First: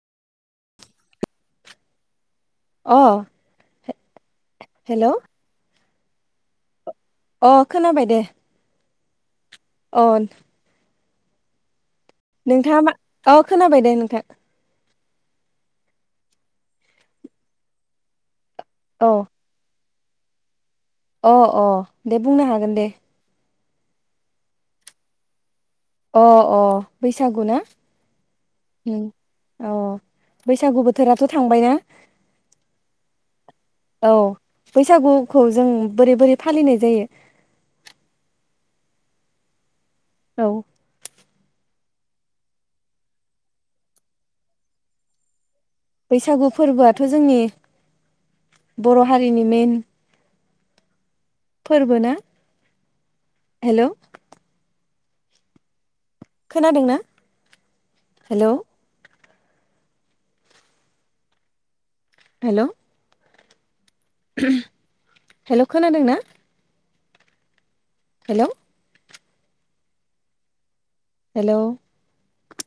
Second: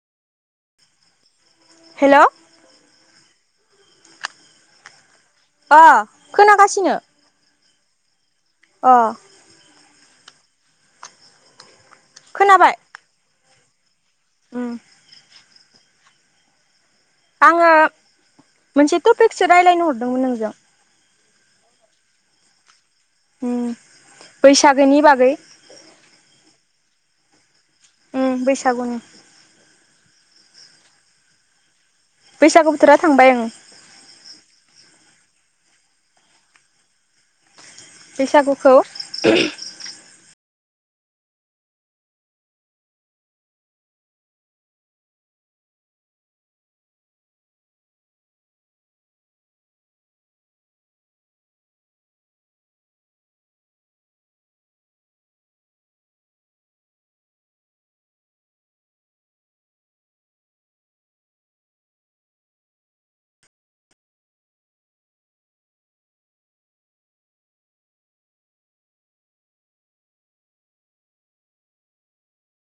[inaudible] हेल' अ हेलौ अ खोनागासिनो। अ खोनाबाय दे। अ अन खोनाबाय नोंथाङा मा अ खोनाबाय दे नोंथां। उम आङो मोनसे औ टपिकसो रायलायनो हरदोंमोन नोंजों। अ अ दे बुंनो हागोन दे। उम बैसागोनि बागै अ अ बैसागु ना उम बैसागुनि उम अ बैसागु बोथोराथ' थांबायना? बैसागु बोथोरा थांबाय ओं। औ बैसागुखौ जों बोरै बोरै फालिनाय जायो? बैसागुखौ औ बैसागु फोरबोआथ' जोंनि बर' हारिनि मेइन। फोर्बोना हेल'। खोनादोंना? हेल'। हेल' हेल' खोनादों ना? Hello hello